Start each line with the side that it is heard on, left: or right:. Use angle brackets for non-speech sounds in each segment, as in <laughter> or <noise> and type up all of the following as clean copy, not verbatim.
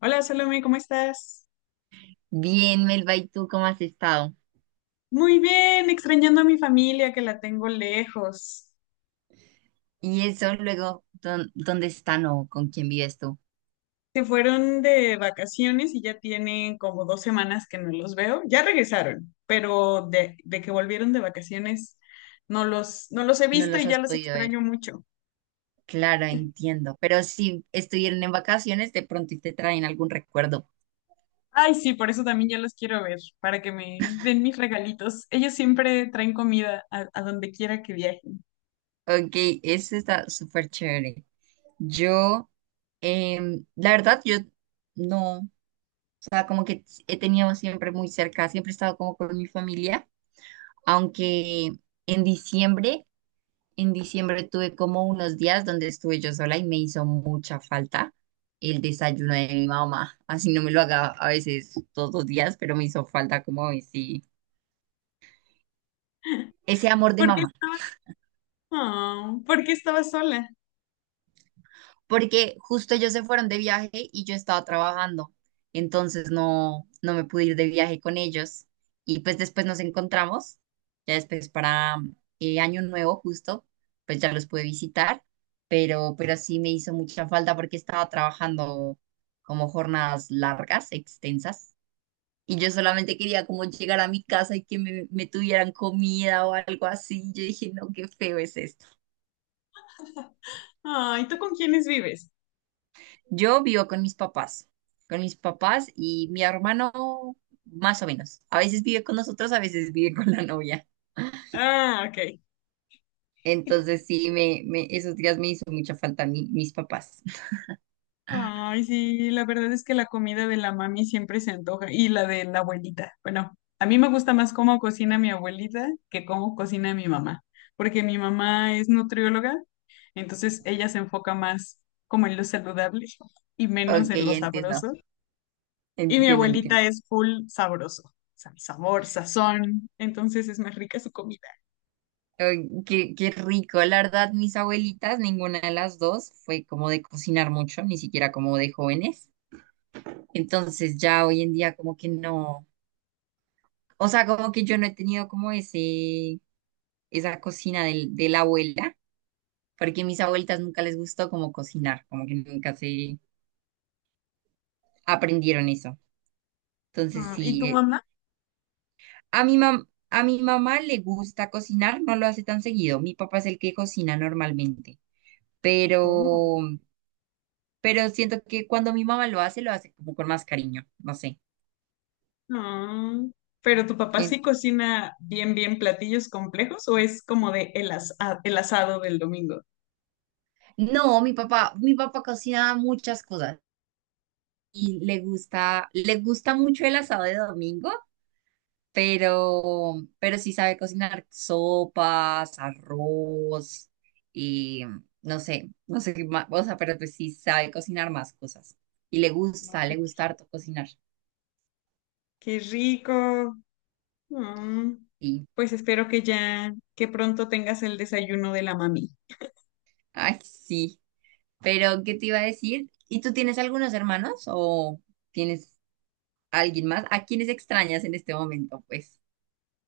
left: Hola Salome, ¿cómo estás?
right: Bien, Melba, ¿y tú cómo has estado?
left: Muy bien, extrañando a mi familia que la tengo lejos.
right: Y eso luego, ¿dónde están o con quién vives tú?
left: Se fueron de vacaciones y ya tienen como 2 semanas que no los veo. Ya regresaron, pero de que volvieron de vacaciones no los he
right: No
left: visto
right: los
left: y ya
right: has
left: los
right: podido ver.
left: extraño mucho.
right: Claro,
left: <laughs>
right: entiendo. Pero si estuvieron en vacaciones, de pronto y te traen algún recuerdo.
left: Ay, sí, por eso también ya los quiero ver, para que me den mis regalitos. Ellos siempre traen comida a donde quiera que viajen.
right: Ok, eso está súper chévere. Yo, la verdad, yo no, o sea, como que he tenido siempre muy cerca, siempre he estado como con mi familia, aunque en diciembre En diciembre tuve como unos días donde estuve yo sola y me hizo mucha falta el desayuno de mi mamá. Así no me lo haga a veces todos los días, pero me hizo falta como ese amor de
left: ¿Por qué
right: mamá.
left: estabas? Oh, ¿por qué estabas sola?
right: Porque justo ellos se fueron de viaje y yo estaba trabajando, entonces no me pude ir de viaje con ellos y pues después nos encontramos, ya después para Año Nuevo justo, pues ya los pude visitar, pero sí me hizo mucha falta porque estaba trabajando como jornadas largas, extensas, y yo solamente quería como llegar a mi casa y que me tuvieran comida o algo así, yo dije, no, qué feo es esto.
left: Ay, ¿tú con quiénes vives?
right: Yo vivo con mis papás y mi hermano más o menos. A veces vive con nosotros, a veces vive con la novia.
left: Ah, ok.
right: Entonces sí, esos días me hizo mucha falta mis papás. <laughs>
left: Ay, sí, la verdad es que la comida de la mami siempre se antoja y la de la abuelita. Bueno, a mí me gusta más cómo cocina mi abuelita que cómo cocina mi mamá, porque mi mamá es nutrióloga, entonces ella se enfoca más como en lo saludable y menos
right: Ok,
left: en lo
right: entiendo,
left: sabroso. Y mi
right: entiendo,
left: abuelita
right: entiendo.
left: es full sabroso, o sea, sabor, sazón, entonces es más rica su comida.
right: Ay, qué rico, la verdad, mis abuelitas, ninguna de las dos fue como de cocinar mucho, ni siquiera como de jóvenes. Entonces ya hoy en día como que no, o sea, como que yo no he tenido como esa cocina de la abuela porque a mis abuelitas nunca les gustó como cocinar, como que nunca se aprendieron eso. Entonces,
left: Ah, ¿y
right: sí,
left: tu mamá?
right: a mi mamá le gusta cocinar, no lo hace tan seguido. Mi papá es el que cocina normalmente,
left: Oh.
right: pero, pero siento que cuando mi mamá lo hace como con más cariño, no sé.
left: Ah, pero tu papá
right: Eh,
left: sí cocina bien, bien platillos complejos o es como de el, el asado del domingo.
right: No, mi papá cocina muchas cosas y le gusta mucho el asado de domingo, pero sí sabe cocinar sopas, arroz y no sé qué más, o sea, pero pues sí sabe cocinar más cosas. Y le gusta,
left: Ay,
right: le gusta harto cocinar.
left: qué rico. Ah,
right: Y,
left: pues espero que ya, que pronto tengas el desayuno de la mami.
right: Ay, sí. Pero, ¿qué te iba a decir? ¿Y tú tienes algunos hermanos o tienes alguien más? ¿A quiénes extrañas en este momento? Pues,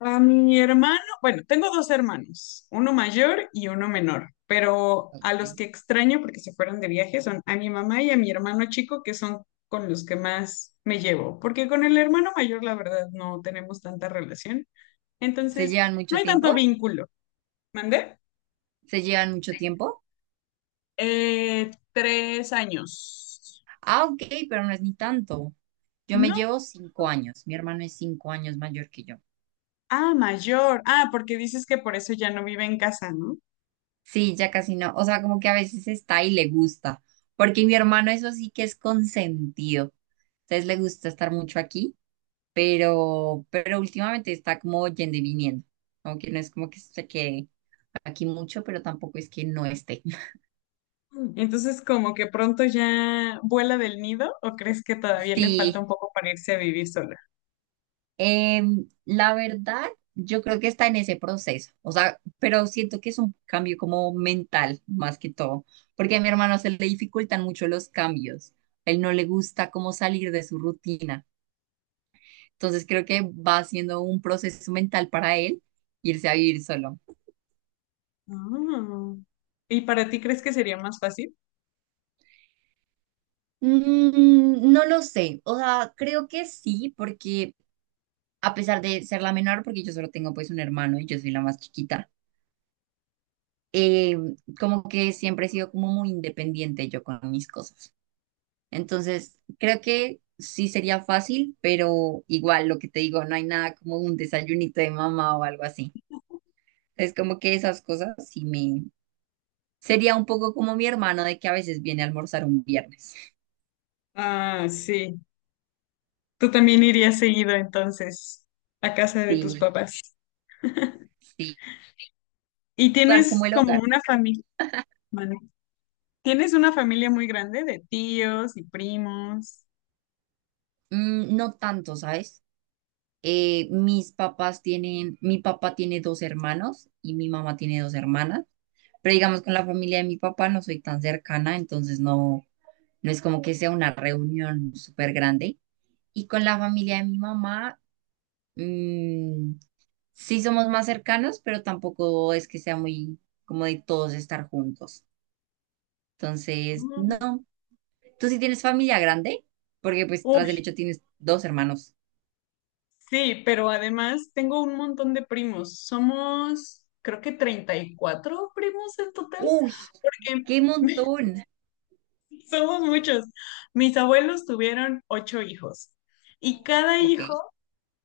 left: A mi hermano, bueno, tengo dos hermanos, uno mayor y uno menor, pero a los
right: ok.
left: que extraño porque se fueron de viaje son a mi mamá y a mi hermano chico, que son con los que más me llevo, porque con el hermano mayor, la verdad, no tenemos tanta relación,
right: ¿se
left: entonces
right: llevan
left: no
right: mucho
left: hay tanto
right: tiempo?
left: vínculo. ¿Mandé?
right: ¿Se llevan mucho tiempo?
left: 3 años.
right: Ah, ok, pero no es ni tanto. Yo me
left: No.
right: llevo 5 años. Mi hermano es 5 años mayor que yo.
left: Ah, mayor. Ah, porque dices que por eso ya no vive en casa, ¿no?
right: Sí, ya casi no. O sea, como que a veces está y le gusta. Porque mi hermano eso sí que es consentido. Entonces le gusta estar mucho aquí, pero últimamente está como yendo y viniendo. Aunque no es como que se quede aquí mucho, pero tampoco es que no esté. <laughs>
left: Entonces, como que pronto ya vuela del nido, ¿o crees que todavía le falta
right: Sí,
left: un poco para irse a vivir sola?
right: La verdad, yo creo que está en ese proceso, o sea, pero siento que es un cambio como mental más que todo, porque a mi hermano se le dificultan mucho los cambios, a él no le gusta como salir de su rutina, entonces creo que va siendo un proceso mental para él irse a vivir solo.
left: Ah, ¿Y para ti crees que sería más fácil?
right: No lo sé, o sea, creo que sí, porque a pesar de ser la menor, porque yo solo tengo pues un hermano y yo soy la más chiquita. eh, Como que siempre he sido como muy independiente yo con mis cosas. Entonces, creo que sí sería fácil, pero igual lo que te digo, no hay nada como un desayunito de mamá o algo así. Es como que esas cosas sí me... Sería un poco como mi hermano de que a veces viene a almorzar un viernes.
left: Ah, sí. Tú también irías seguido entonces a casa de
right: Sí,
left: tus papás.
right: sí.
left: Y
right: Dar
left: tienes
right: como el
left: como
right: hogar.
left: una familia, tienes una familia muy grande de tíos y primos.
right: No tanto, ¿sabes? Mi papá tiene dos hermanos y mi mamá tiene dos hermanas, pero digamos con la familia de mi papá no soy tan cercana, entonces no es como que sea una reunión súper grande. Y con la familia de mi mamá, mm, sí somos más cercanos, pero tampoco es que sea muy como de todos estar juntos. Entonces,
left: Mm,
right: no. ¿Tú sí tienes familia grande? Porque pues tras
left: uy,
right: del hecho tienes dos hermanos.
left: sí, pero además tengo un montón de primos. Somos, creo que 34 primos en total.
right: Uy,
left: Porque
right: qué
left: <laughs>
right: montón.
left: somos muchos. Mis abuelos tuvieron ocho hijos y cada
right: Ok.
left: hijo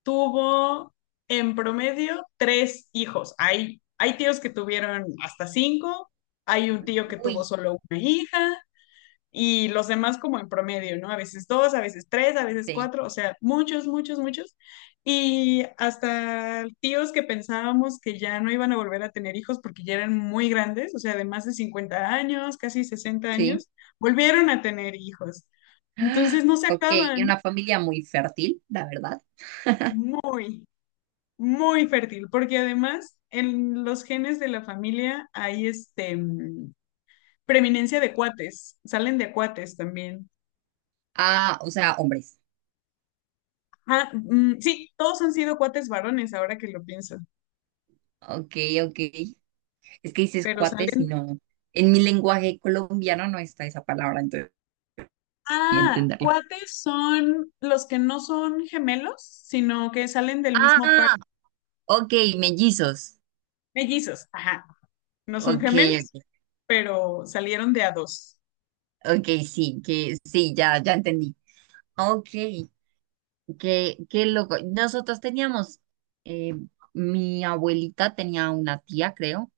left: tuvo en promedio tres hijos. Hay tíos que tuvieron hasta cinco, hay un tío que tuvo
right: Uy.
left: solo una hija, y los demás como en promedio, ¿no? A veces dos, a veces tres, a veces
right: Sí,
left: cuatro, o sea, muchos, muchos, muchos. Y hasta tíos que pensábamos que ya no iban a volver a tener hijos porque ya eran muy grandes, o sea, de más de 50 años, casi sesenta
right: sí.
left: años, volvieron a tener hijos.
right: Ah,
left: Entonces no se
right: ok,
left: acaban
right: una familia muy fértil, la verdad.
left: muy, muy fértil, porque además en los genes de la familia hay este preeminencia de cuates, salen de cuates también.
right: Ah, o sea, hombres.
left: Ah, mm, sí, todos han sido cuates varones, ahora que lo pienso,
right: Ok, ok. Es que dices
left: pero
right: cuates y
left: salen...
right: no. En mi lenguaje colombiano no está esa palabra, entonces. Y
left: Ah,
right: entenderlo.
left: cuates son los que no son gemelos, sino que salen del mismo par.
right: Ah, ok, mellizos.
left: Mellizos, ajá, no son
right: Ok,
left: gemelos,
right: ok.
left: pero salieron de a dos.
right: Ok, sí, que sí, ya, ya entendí. Ok, qué loco. Eh, Mi abuelita tenía una tía, creo,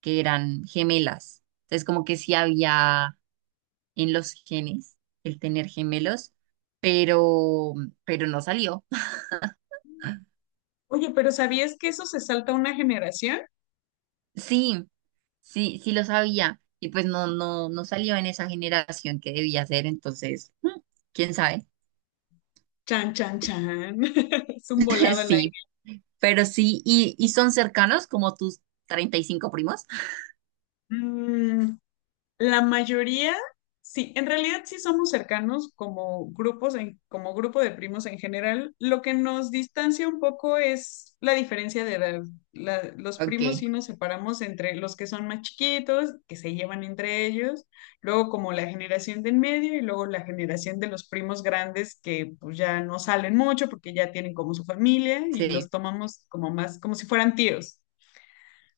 right: que eran gemelas. Entonces, como que sí había en los genes el tener gemelos, pero, pero no salió. <laughs>
left: Oye, pero ¿sabías que eso se salta una generación?
right: Sí, sí, sí lo sabía. Y pues no salió en esa generación que debía ser, entonces, quién sabe.
left: Chan, chan, chan. <laughs> Es un
right: <laughs>
left: volado al
right: Sí,
left: aire.
right: pero sí, y son cercanos como tus 35 primos. <laughs>
left: Mm, La mayoría, sí, en realidad sí somos cercanos como grupos, en, como grupo de primos en general. Lo que nos distancia un poco es la diferencia de edad. Los primos
right: Ok,
left: sí nos separamos entre los que son más chiquitos, que se llevan entre ellos, luego como la generación de en medio y luego la generación de los primos grandes que pues ya no salen mucho porque ya tienen como su familia y
right: sí,
left: los tomamos como más, como si fueran tíos.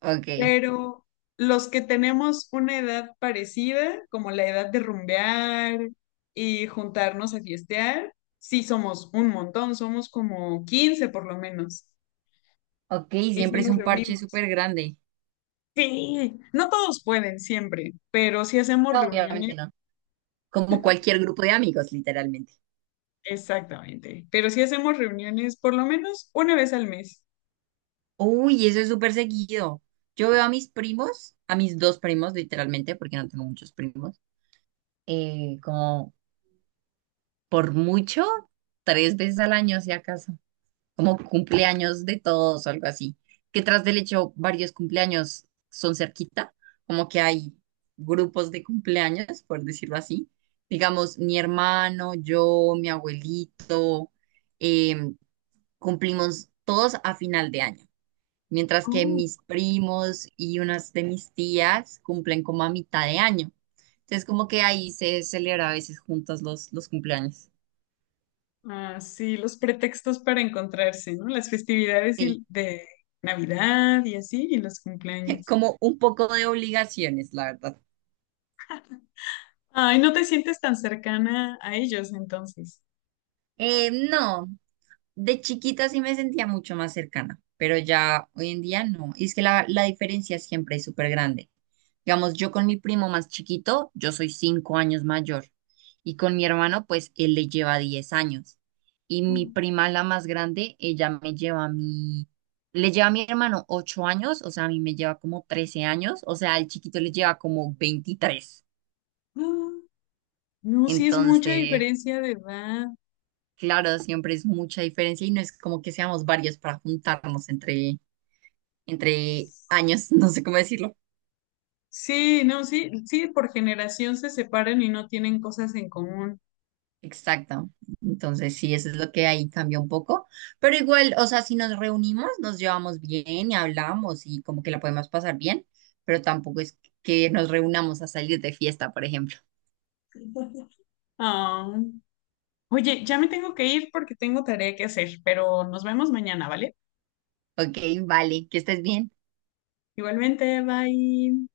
right: ok.
left: Pero los que tenemos una edad parecida, como la edad de rumbear y juntarnos a fiestear, sí somos un montón, somos como 15 por lo menos.
right: Ok,
left: Y sí
right: siempre es
left: nos
right: un parche
left: reunimos.
right: súper grande.
left: Sí, no todos pueden siempre, pero sí hacemos
right: No,
left: reuniones,
right: obviamente no. Como cualquier grupo de amigos, literalmente.
left: exactamente, pero sí hacemos reuniones por lo menos una vez al mes.
right: Uy, eso es súper seguido. Yo veo a mis primos, a mis dos primos literalmente, porque no tengo muchos primos, como por mucho, tres veces al año, si acaso, como cumpleaños de todos o algo así. Que tras del hecho, varios cumpleaños son cerquita, como que hay grupos de cumpleaños, por decirlo así. Digamos, mi hermano, yo, mi abuelito, em, cumplimos todos a final de año. Mientras que
left: Oh.
right: mis primos y unas de mis tías cumplen como a mitad de año. Entonces, como que ahí se celebra a veces juntos los cumpleaños.
left: Ah, sí, los pretextos para encontrarse, ¿no? Las festividades
right: Sí,
left: de Navidad y así, y los
right: <laughs>
left: cumpleaños.
right: como un poco de obligaciones, la verdad.
left: Ay, no te sientes tan cercana a ellos entonces.
right: No, de chiquita sí me sentía mucho más cercana, pero ya hoy en día no. Y es que la diferencia siempre es súper grande. Digamos, yo con mi primo más chiquito, yo soy 5 años mayor. Y con mi hermano, pues él le lleva 10 años. Y mi
left: Mm.
right: prima, la más grande, ella me lleva a mí, le lleva a mi hermano 8 años, o sea, a mí me lleva como 13 años, o sea, al chiquito le lleva como 23.
left: Ah, no, sí es mucha
right: Entonces,
left: diferencia de edad.
right: claro, siempre es mucha diferencia y no es como que seamos varios para juntarnos entre años, <laughs> no sé cómo decirlo.
left: Sí, no, sí, sí, por generación se separan y no tienen cosas en común.
right: Exacto. Entonces, sí, eso es lo que ahí cambia un poco. Pero igual, o sea, si nos reunimos, nos llevamos bien y hablamos y como que la podemos pasar bien, pero tampoco es que nos reunamos a salir de fiesta, por ejemplo.
left: Ah. Oye, ya me tengo que ir porque tengo tarea que hacer, pero nos vemos mañana, ¿vale?
right: Ok, vale, que estés bien.
left: Igualmente, bye.